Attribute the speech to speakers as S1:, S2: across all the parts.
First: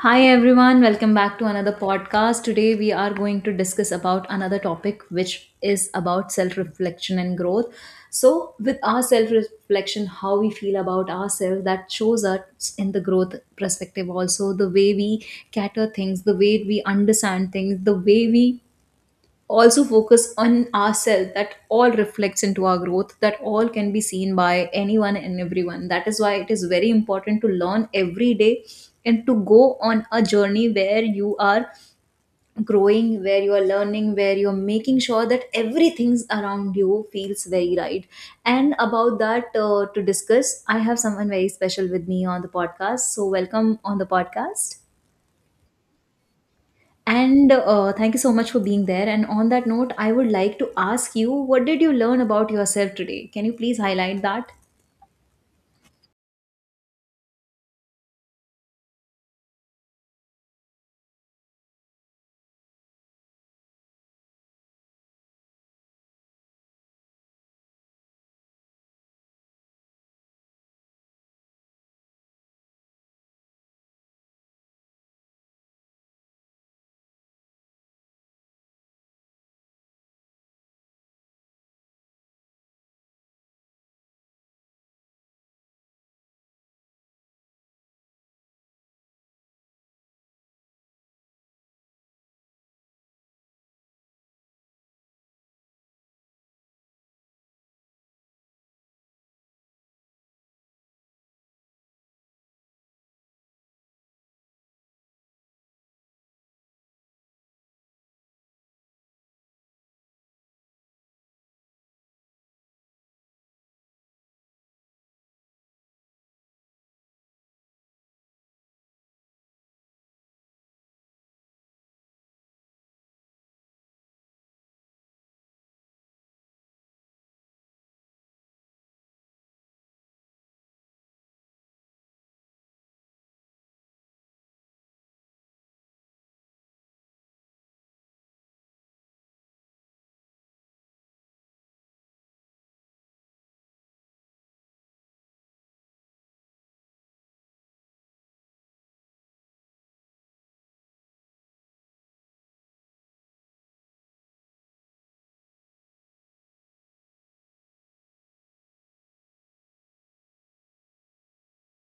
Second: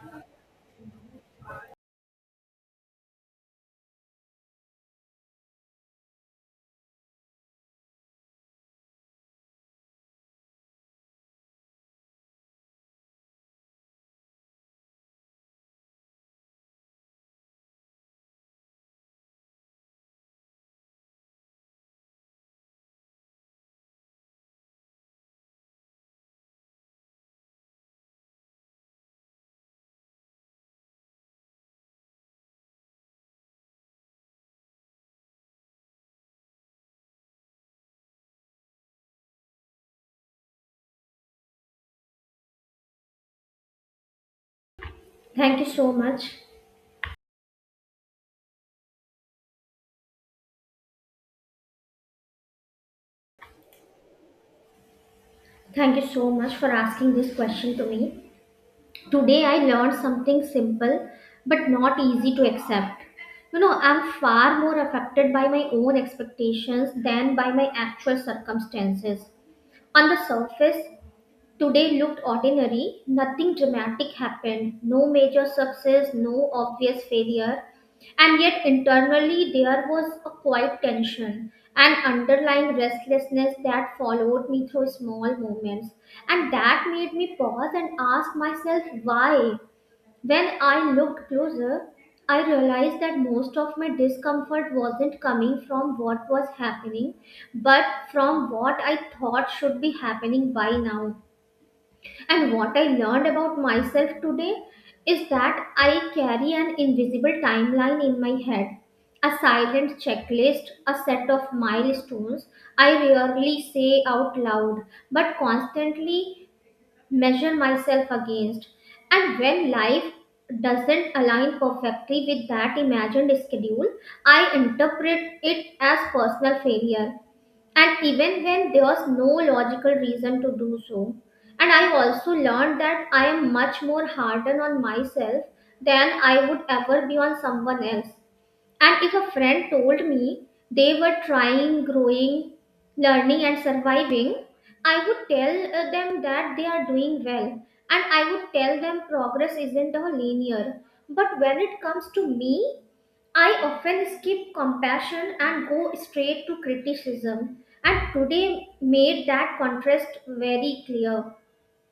S1: Hi everyone, welcome back to another podcast. Today we are going to discuss about another topic which is about self-reflection and growth. So, with our self-reflection, how we feel about ourselves that shows us in the growth perspective also, the way we cater things, the way we understand things, the way we also focus on ourselves that all reflects into our growth that all can be seen by anyone and everyone. That is why it is very important to learn every day and to go on a journey where you are growing, where you are learning, where you are making sure that everything around you feels very right. And about that, to discuss, I have someone very special with me on the podcast, so welcome on the podcast.
S2: Thank you so much.
S1: And thank you so much for being there. And on that note, I would like to ask you, what did you learn about yourself today? Can you please highlight that?
S2: Thank you so much for asking this question to me. Today I learned something simple but not easy to accept. You know, I'm far more affected by my own expectations than by my actual circumstances. On the surface, today looked ordinary, nothing dramatic happened, no major success, no obvious failure, and yet internally there was a quiet tension, an underlying restlessness that followed me through small moments, and that made me pause and ask myself why. When I looked closer, I realized that most of my discomfort wasn't coming from what was happening, but from what I thought should be happening by now, and what I learned about myself today is that I carry an invisible timeline in my head, a silent checklist, a set of milestones I rarely say out loud but constantly measure myself against. And when life doesn't align perfectly with that imagined schedule, I interpret it as personal failure, and even when there was no logical reason to do so. And I also learned that I am much more hardened on myself than I would ever be on someone else, and if a friend told me they were trying, growing, learning, and surviving, I would tell them that they are doing well, and I would tell them progress isn't all linear. But when it comes to me, I often skip compassion and go straight to criticism, and today made that contrast very clear.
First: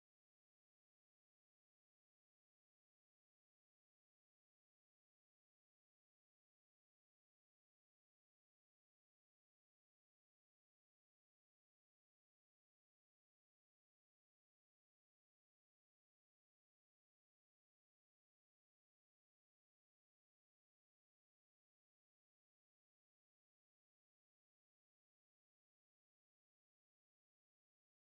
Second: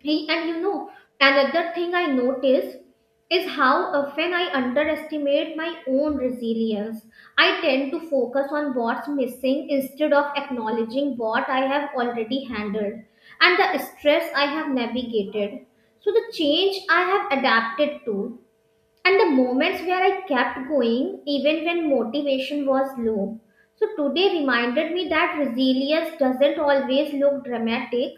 S2: Hey. And another thing I notice is how often I underestimate my own resilience. I tend to focus on what's missing instead of acknowledging what I have already handled and the stress I have navigated. So, the change I have adapted to and the moments where I kept going even when motivation was low. So today reminded me that resilience doesn't always look dramatic.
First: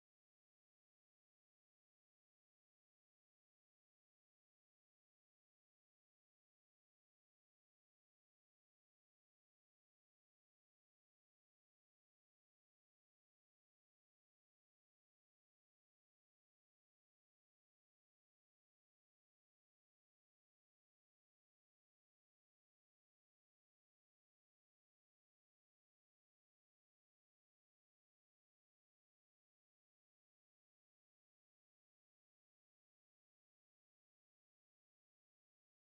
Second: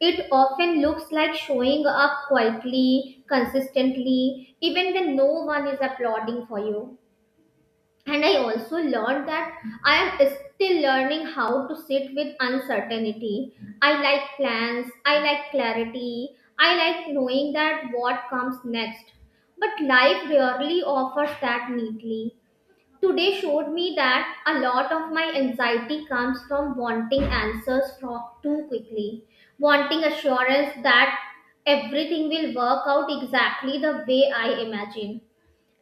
S2: It often looks like showing up quietly, consistently, even when no one is applauding for you. And I also learned that I am still learning how to sit with uncertainty. I like plans, I like clarity, I like knowing that what comes next. But life rarely offers that neatly. Today showed me that a lot of my anxiety comes from wanting answers from too quickly, wanting assurance that everything will work out exactly the way I imagine.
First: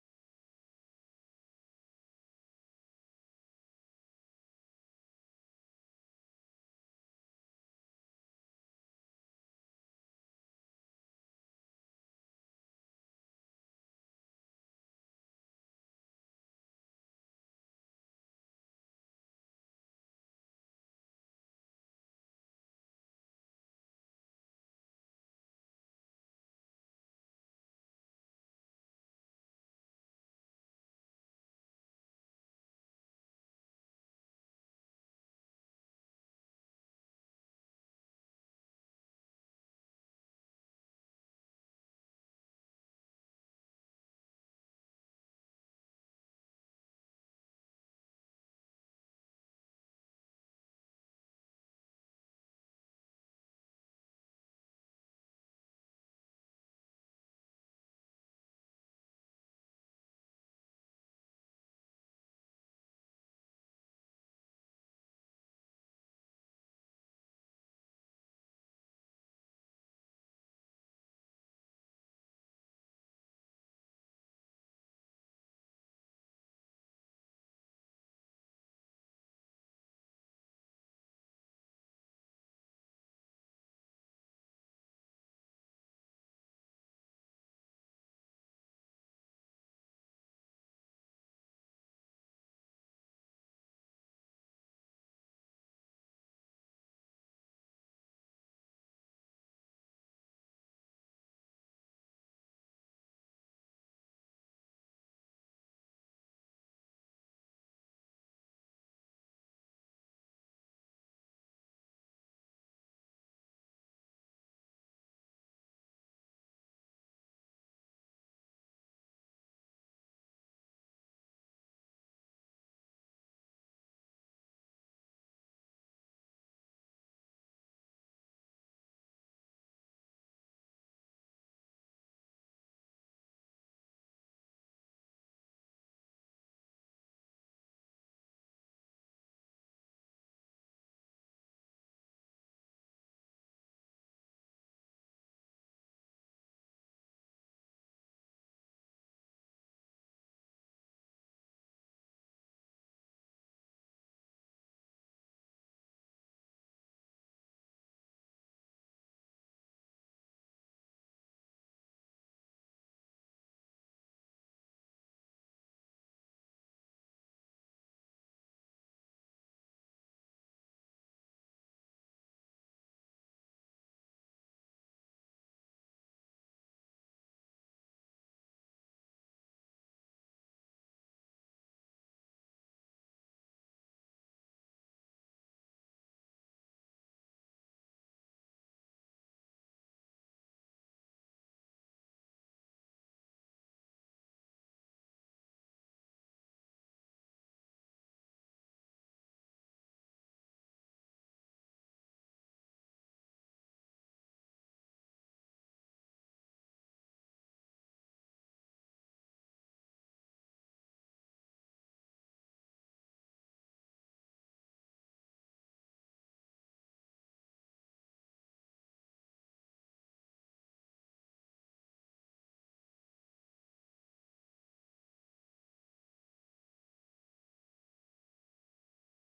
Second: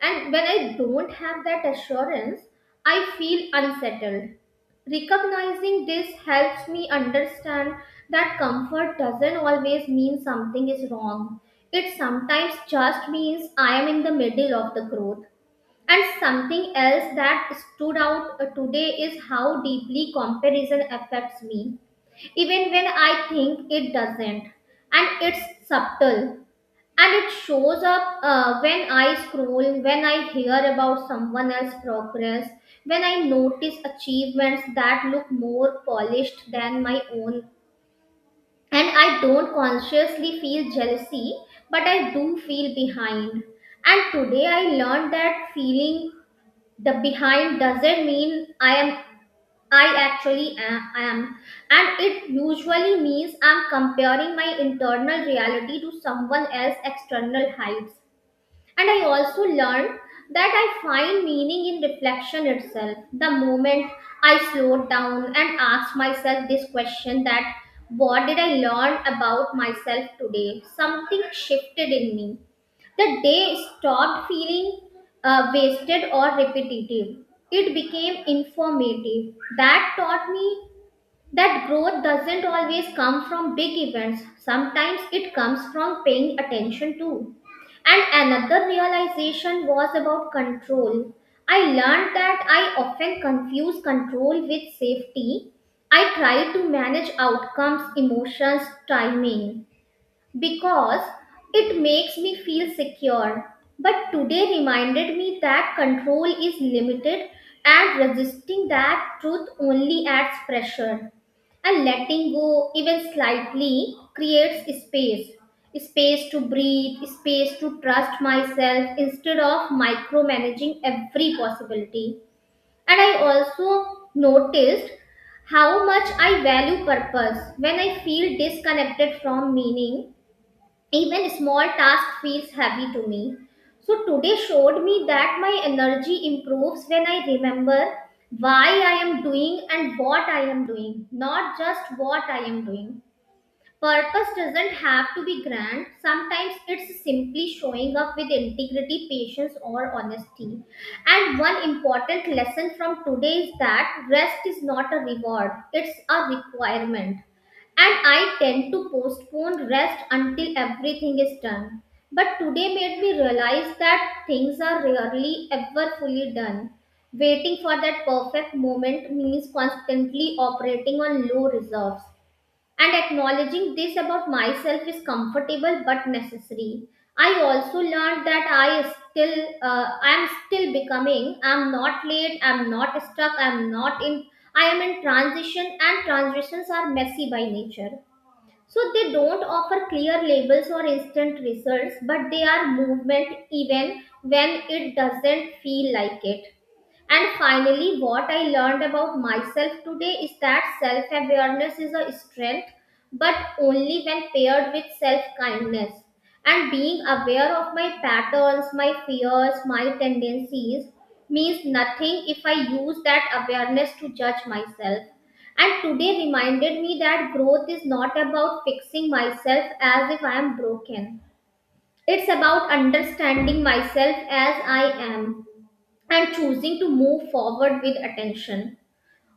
S2: And when I don't have that assurance, I feel unsettled. Recognizing this helps me understand that comfort doesn't always mean something is wrong. It sometimes just means I am in the middle of the growth. And something else that stood out today is how deeply comparison affects me, even when I think it doesn't. And it's subtle, and it shows up when I scroll, when I hear about someone else's progress, when I notice achievements that look more polished than my own. And I don't consciously feel jealousy, but I do feel behind. And today I learned that feeling the behind doesn't mean I actually am, and it usually means I'm comparing my internal reality to someone else's external heights. And I also learned that I find meaning in reflection itself. The moment I slowed down and asked myself this question that what did I learn about myself today? Something shifted in me. The day stopped feeling wasted or repetitive. It became informative. That taught me that growth doesn't always come from big events, sometimes it comes from paying attention too. And another realization was about control. I learned that I often confuse control with safety. I try to manage outcomes, emotions, timing, because it makes me feel secure. But today reminded me that control is limited and resisting that truth only adds pressure. And letting go, even slightly, creates space, space to breathe, space to trust myself instead of micromanaging every possibility. And I also noticed how much I value purpose. When I feel disconnected from meaning, even small task feels heavy to me. So today showed me that my energy improves when I remember why I am doing and what I am doing, not just what I am doing. Purpose doesn't have to be grand. Sometimes it's simply showing up with integrity, patience, or honesty. And one important lesson from today is that rest is not a reward, it's a requirement. And I tend to postpone rest until everything is done. But today made me realize that things are rarely ever fully done. Waiting for that perfect moment means constantly operating on low reserves. And acknowledging this about myself is comfortable but necessary. I also learned that I'm still becoming. I'm not late. I'm not stuck. I'm not in. I am in transition, and transitions are messy by nature. So they don't offer clear labels or instant results, but they are movement even when it doesn't feel like it. And finally, what I learned about myself today is that self awareness is a strength, but only when paired with self kindness. And being aware of my patterns, my fears, my tendencies means nothing if I use that awareness to judge myself. And today reminded me that growth is not about fixing myself as if I am broken. It's about understanding myself as I am and choosing to move forward with attention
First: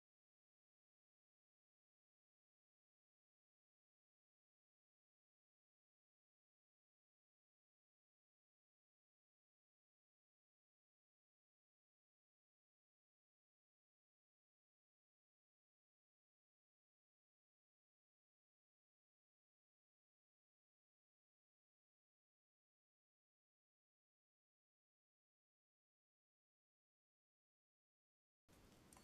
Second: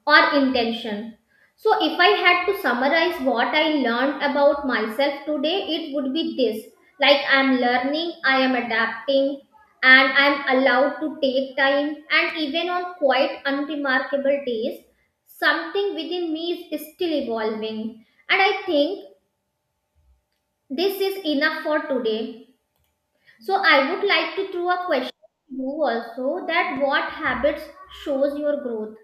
S2: or intention. So, if I had to summarize what I learned about myself today, it would be this, like I am learning, I am adapting, and I am allowed to take time, and even on quite unremarkable days, something within me is still evolving. And I think this is enough for today. So, I would like to throw a question to you also, that what habits shows your growth.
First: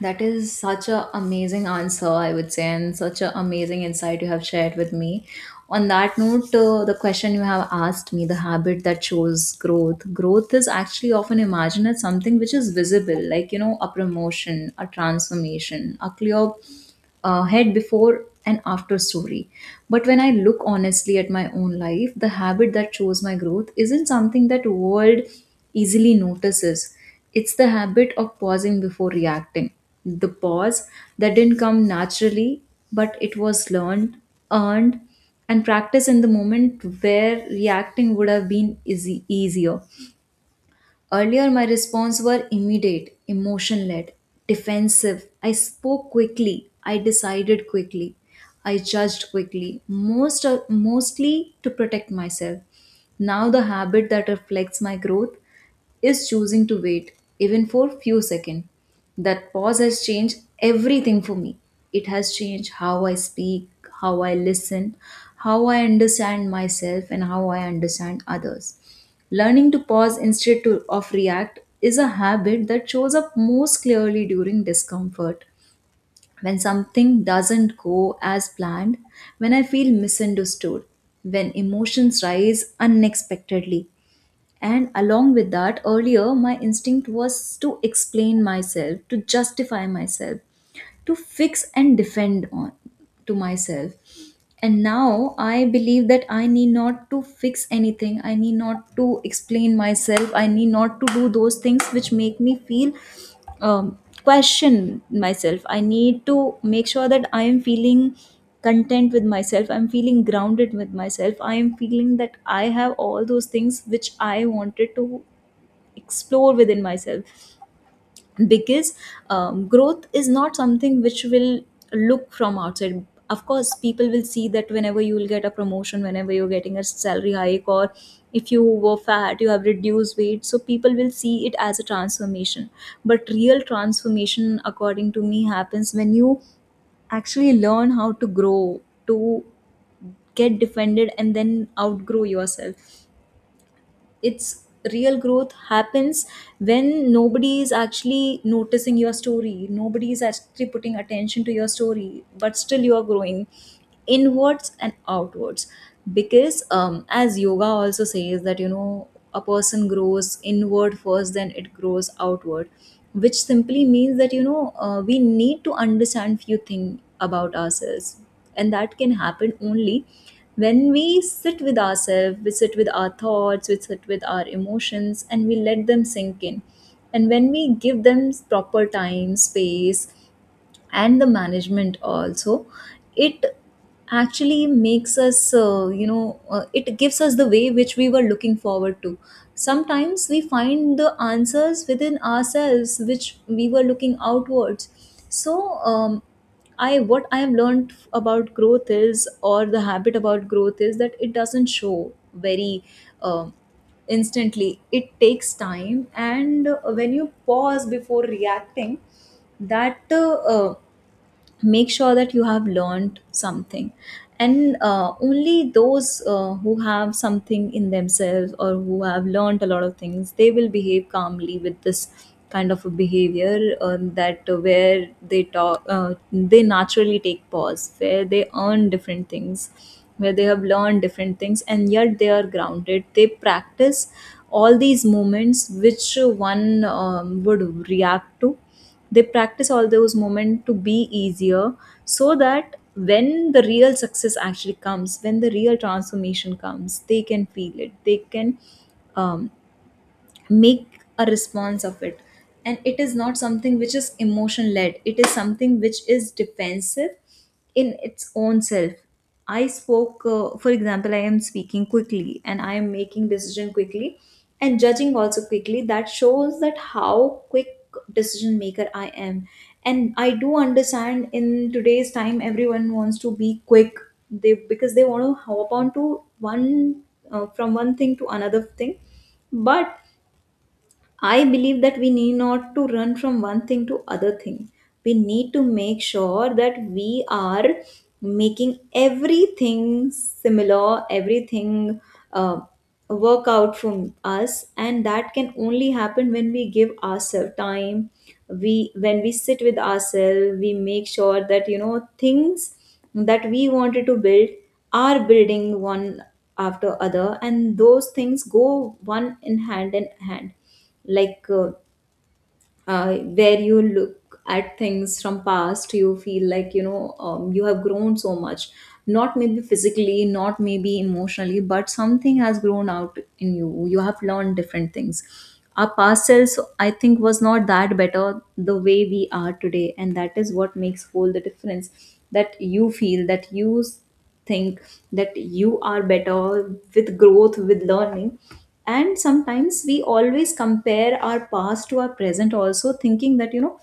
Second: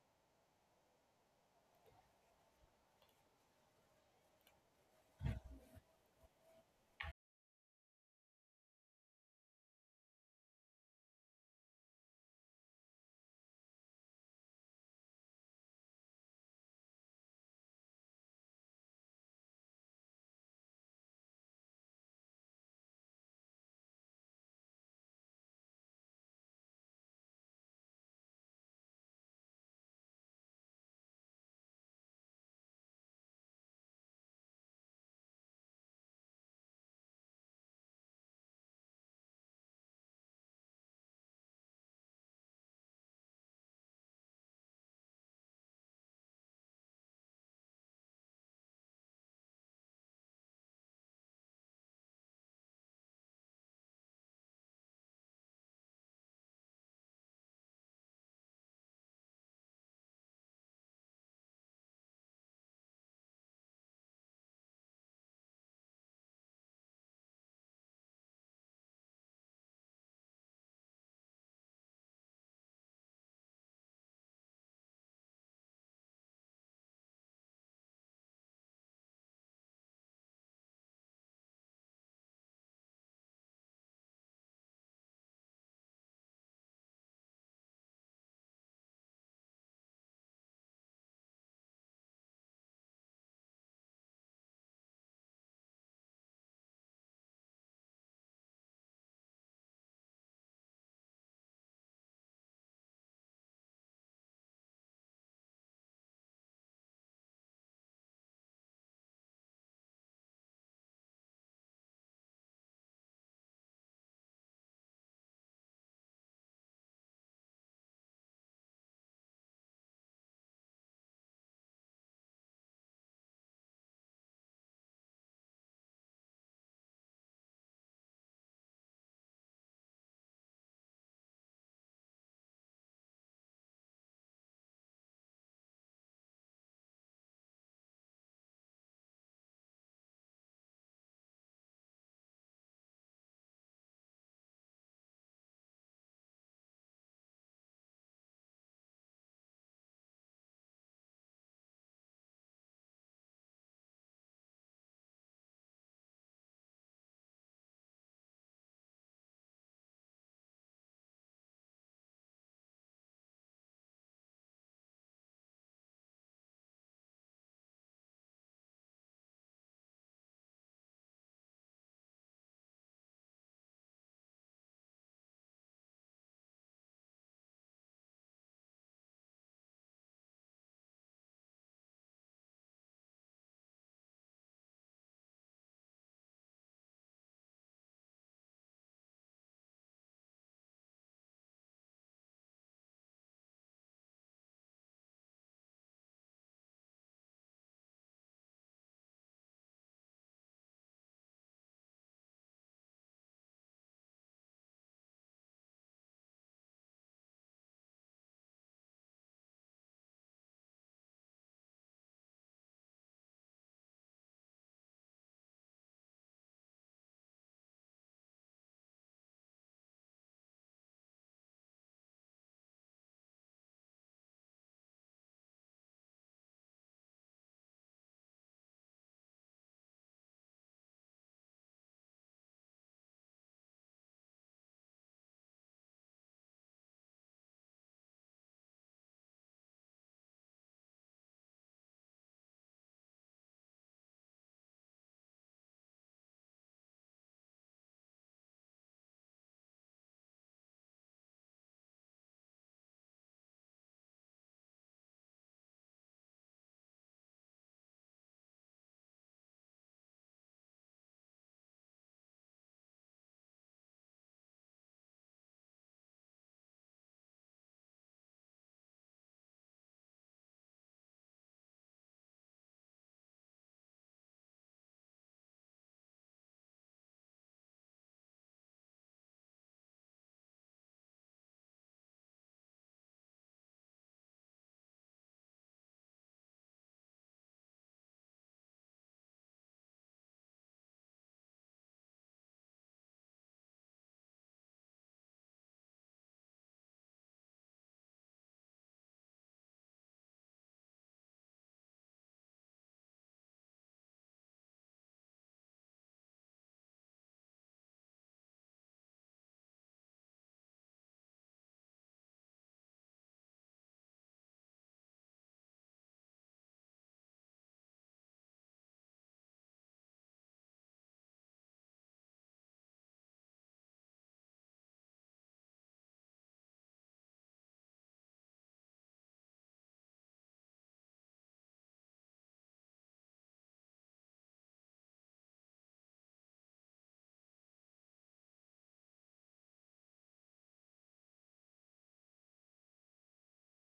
S1: That is such an amazing answer, I would say, and such an amazing insight you have shared with me. On that note, the question you have asked me, the habit that shows growth, growth is actually often imagined as something which is visible, like, you know, a promotion, a transformation, a clear head before and after story. But when I look honestly at my own life, the habit that shows my growth isn't something that world easily notices. It's the habit of pausing before reacting. The pause that didn't come naturally, but it was learned, earned, and practiced in the moment where reacting would have been easy, easier. Earlier, my response were immediate, emotion led, defensive. I spoke quickly. I decided quickly. I judged quickly, mostly to protect myself. Now, the habit that reflects my growth is choosing to wait, even for few seconds. That pause has changed everything for me. It has changed how I speak, how I listen, how I understand myself, and how I understand others. Learning to pause instead of react is a habit that shows up most clearly during discomfort. When something doesn't go as planned, when I feel misunderstood, when emotions rise unexpectedly. And along with that, earlier my instinct was to explain myself, to justify myself, to fix and defend on to myself. And now I believe that I need not to fix anything, I need not to explain myself, I need not to do those things which make me feel, um, question myself. I need to make sure that I am feeling content with myself, I'm feeling grounded with myself, I am feeling that I have all those things which I wanted to explore within myself. Because growth is not something which will look from outside. Of course people will see that whenever you will get a promotion, whenever you're getting a salary hike, or if you were fat you have reduced weight, so people will see it as a transformation. But real transformation according to me happens when you actually learn how to grow, to get defended and then outgrow yourself. It's, real growth happens when nobody is actually noticing your story, nobody is actually putting attention to your story, but still you are growing inwards and outwards. Because as yoga also says that, you know, a person grows inward first then it grows outward, which simply means that, you know, we need to understand few things about ourselves. And that can happen only when we sit with ourselves, we sit with our thoughts, we sit with our emotions, and we let them sink in. And when we give them proper time, space, and the management also, it actually makes us, you know, it gives us the way which we were looking forward to. Sometimes we find the answers within ourselves which we were looking outwards. So I what I have learned about growth is, or the habit about growth is that it doesn't show very um, instantly, it takes time. And when you pause before reacting, that make sure that you have learned something. And only those who have something in themselves, or who have learned a lot of things, they will behave calmly with this kind of a behavior, that where they talk, they naturally take pause, where they earn different things, where they have learned different things, and yet they are grounded. They practice all these moments which one would react to, they practice all those moments to be easier. So that when the real success actually comes, when the real transformation comes, they can feel it. They can, um, make a response of it, and it is not something which is emotion led, it is something which is defensive in its own self. I spoke, for example, I am speaking quickly and I am making decision quickly and judging also quickly, that shows that how quick decision maker I am. And I do understand in today's time everyone wants to be quick, they, because they want to hop on to one, from one thing to another thing. But I believe that we need not to run from one thing to other thing. We need to make sure that we are making everything similar, everything uh, work out from us, and that can only happen when we give ourselves time. We when we sit with ourselves, we make sure that, you know, things that we wanted to build are building one after other, and those things go one in hand in hand. Like where you look at things from past, you feel like, you know, you have grown so much, not maybe physically, not maybe emotionally, but something has grown out in you, you have learned different things. Our past selves, I think, was not that better the way we are today, and that is what makes all the difference. That you feel that you think that you are better with growth, with learning. And sometimes we always compare our past to our present also, thinking that, you know,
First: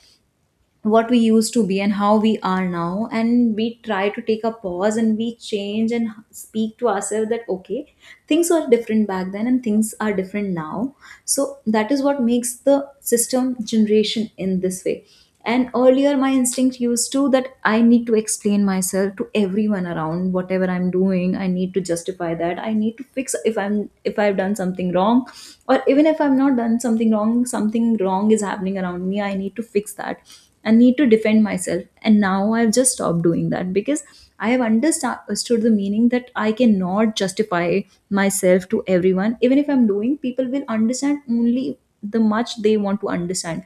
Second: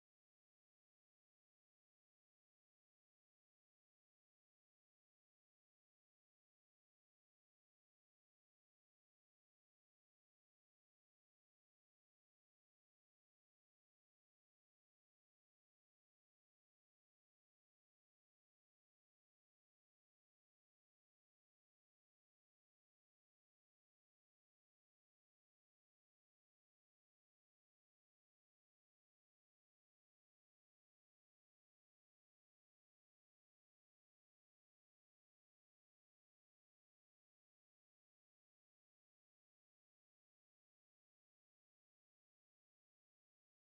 S1: what we used to be and how we are now, and we try to take a pause, and we change and speak to ourselves that, okay, things were different back then and things are different now. So that is what makes the system generation in this way. And earlier my instinct used to that I need to explain myself to everyone around whatever I'm doing, I need to justify that, I need to fix, if I've done something wrong, or even if I've not done something wrong, something wrong is happening around me, I need to fix that. I need to defend myself. And now I've just stopped doing that because I have understood the meaning that I cannot justify myself to everyone. Even if I'm doing, people will understand only the much they want to understand.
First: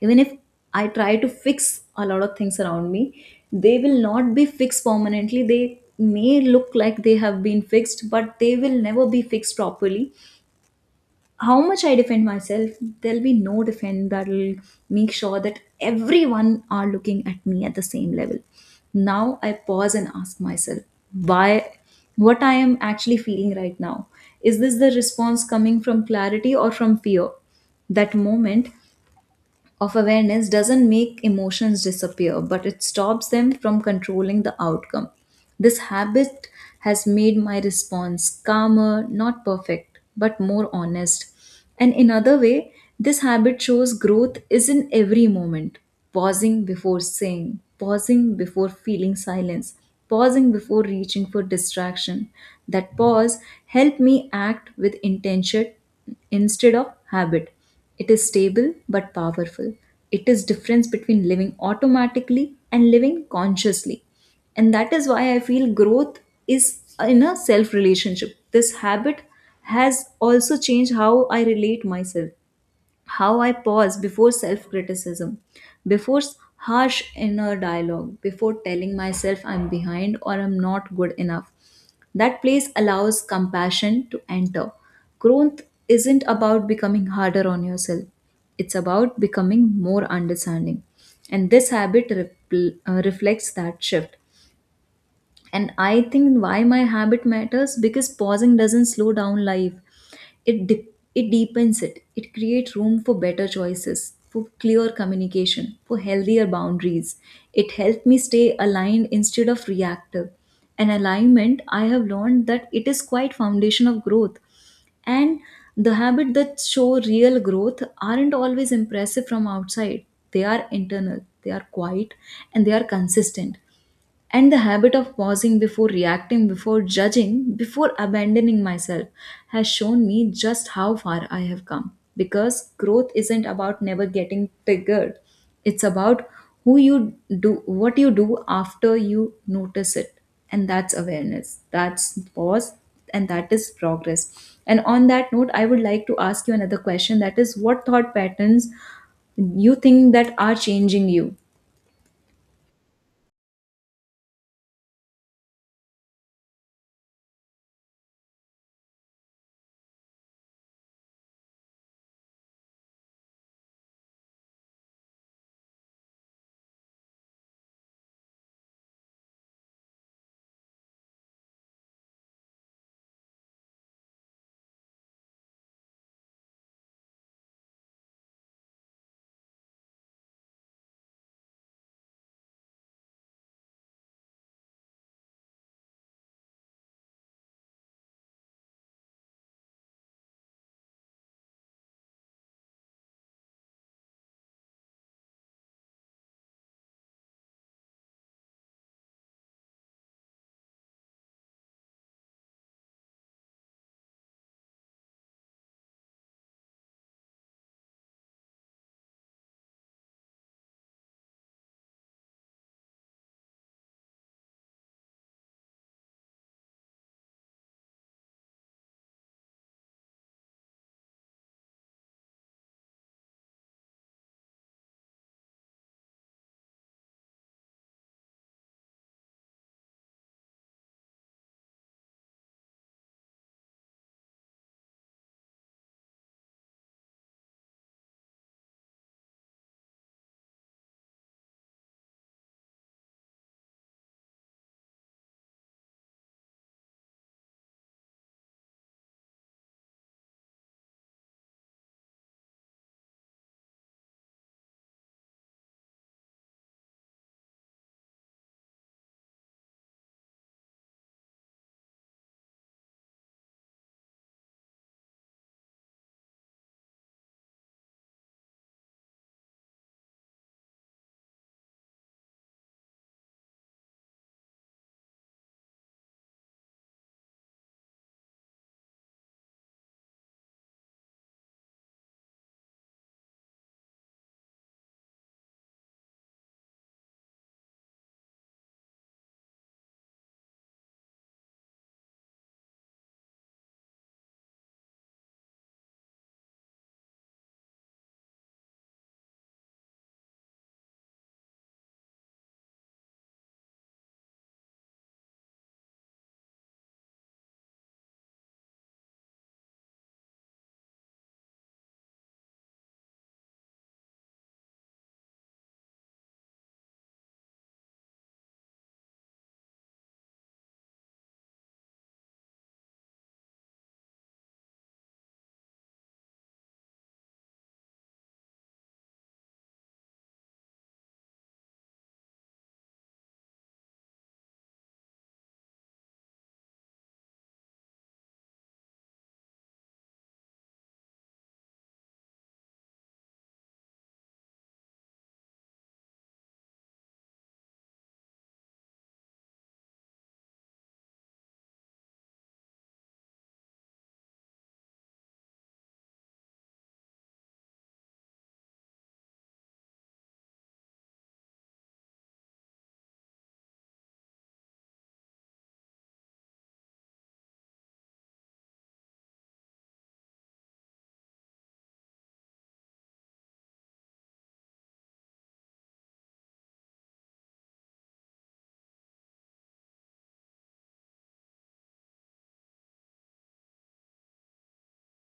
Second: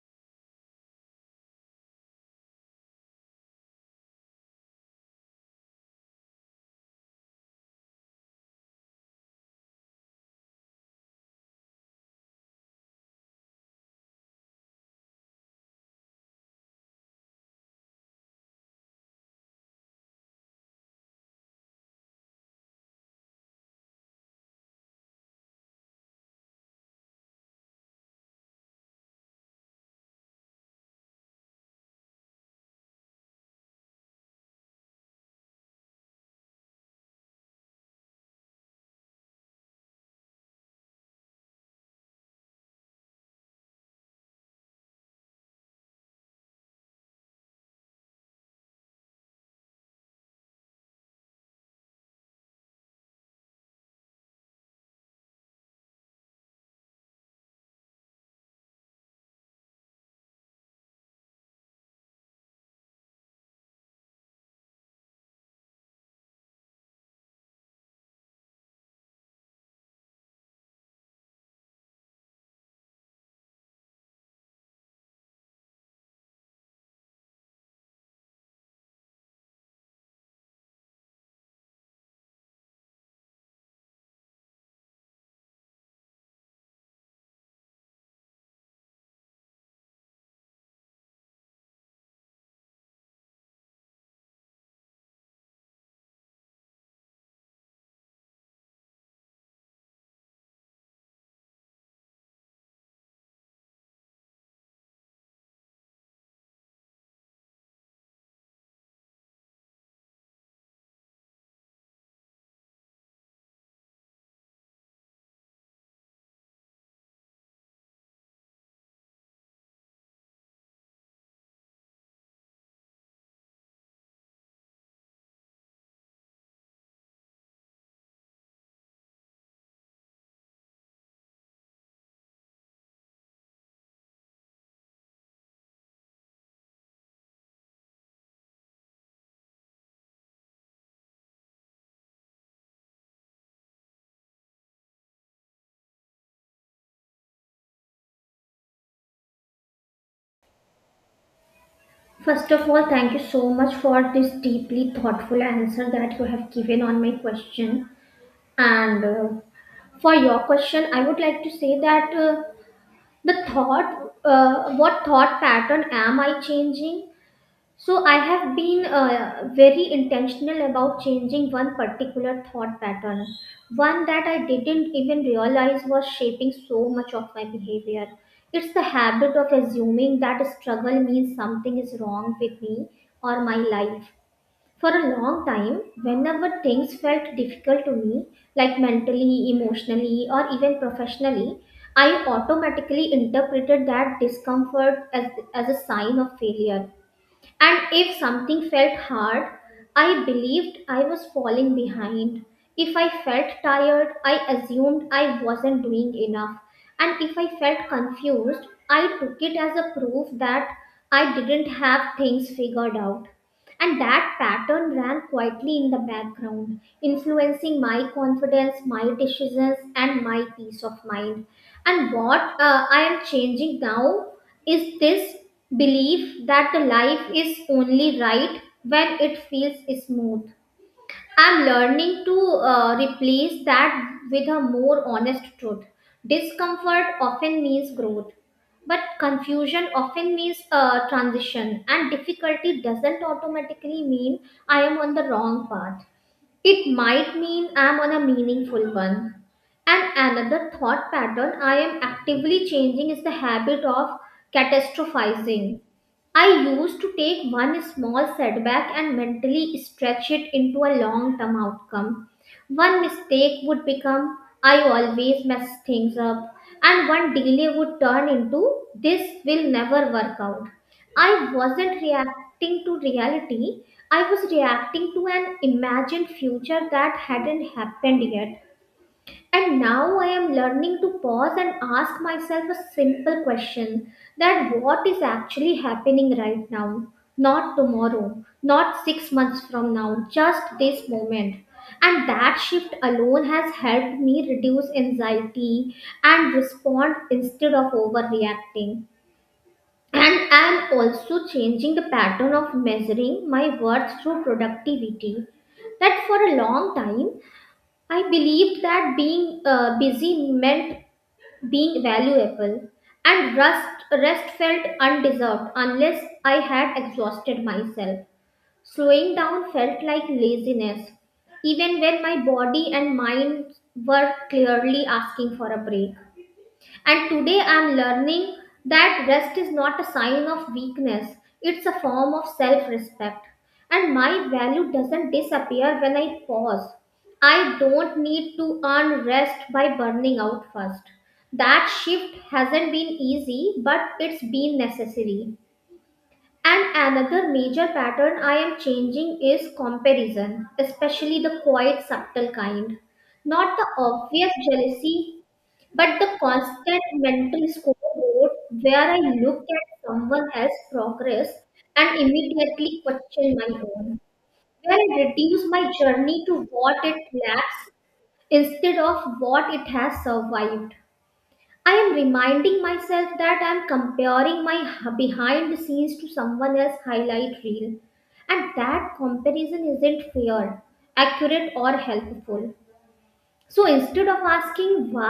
S1: Even if I try to fix a lot of things around me, they will not be fixed permanently. They may look like they have been fixed, but they will never be fixed properly. How much I defend myself, there'll be no defend that'll make sure that everyone are looking at me at the same level. Now I pause and ask myself, why, what I am actually feeling right now? Is this the response coming from clarity or from fear? That moment of awareness doesn't make emotions disappear, but it stops them from controlling the outcome. This habit has made my response calmer, not perfect, but more honest. And in other way, this habit shows growth is in every moment. Pausing before saying, pausing before feeling silence, pausing before reaching for distraction. That pause helped me act with intention instead of habit. It is stable but powerful. It is difference between living automatically and living consciously. And that is why I feel growth is in a self relationship. This habit has also changed how I relate myself, how I pause before self criticism, before harsh inner dialogue, before telling myself I'm behind or I'm not good enough. That place allows compassion to enter. Growth isn't about becoming harder on yourself, it's about becoming more understanding. And this habit reflects that shift. And I think why my habit matters, because pausing doesn't slow down life, it dip it deepens it, it creates room for better choices, for clear communication, for healthier boundaries. It helped me stay aligned instead of reactive, and alignment I have learned that it is quite foundation of growth. And the habit that show real growth aren't always impressive from outside, they are internal, they are quiet, and they are consistent. And the habit of pausing before reacting, before judging, before abandoning myself has shown me just how far I have come. Because growth isn't about never getting triggered, it's about who you do, what you do after you notice it. And that's awareness, that's pause, and that is progress. And on that note, I would like to ask you another question, that is, what thought patterns you think that are changing you?
S2: First of all, thank you so much for this deeply thoughtful answer that you have given on my question. And for your question, I would like to say that what thought pattern am I changing? So I have been very intentional about changing one particular thought pattern, one that I didn't even realize was shaping so much of my behavior. It's the habit of assuming that struggle means something is wrong with me or my life. For a long time, whenever things felt difficult to me, like mentally, emotionally, or even professionally, I automatically interpreted that discomfort as a sign of failure. And if something felt hard, I believed I was falling behind. If I felt tired, I assumed I wasn't doing enough. And if I felt confused, I took it as a proof that I didn't have things figured out. And that pattern ran quietly in the background, influencing my confidence, my decisions, and my peace of mind. And what I am changing now is this belief that life is only right when it feels smooth. I'm learning to replace that with a more honest truth. Discomfort often means growth, but confusion often means transition, and difficulty doesn't automatically mean I am on the wrong path. It might mean I'm on a meaningful one. And another thought pattern I am actively changing is the habit of catastrophizing. I used to take one small setback and mentally stretch it into a long term outcome. One mistake would become, "I always mess things up," and one delay would turn into, "this will never work out." I wasn't reacting to reality. I was reacting to an imagined future that hadn't happened yet. And now I am learning to pause and ask myself a simple question, that what is actually happening right now? Not tomorrow, not 6 months from now, just this moment. And that shift alone has helped me reduce anxiety and respond instead of overreacting. And I'm also changing the pattern of measuring my worth through productivity. That for a long time, I believed that being busy meant being valuable, and rest felt undeserved unless I had exhausted myself. Slowing down felt like laziness, even when my body and mind were clearly asking for a break. And today I'm learning that rest is not a sign of weakness, it's a form of self respect. And my value doesn't disappear when I pause. I don't need to earn rest by burning out first. That shift hasn't been easy, but it's been necessary. And another major pattern I am changing is comparison, especially the quiet, subtle kind. Not the obvious jealousy, but the constant mental scoreboard where I look at someone else's progress and immediately question my own, where I reduce my journey to what it lacks instead of what it has survived. I am reminding myself that I am comparing my behind the scenes to someone else's highlight reel, and that comparison isn't fair, accurate, or helpful. So instead of asking why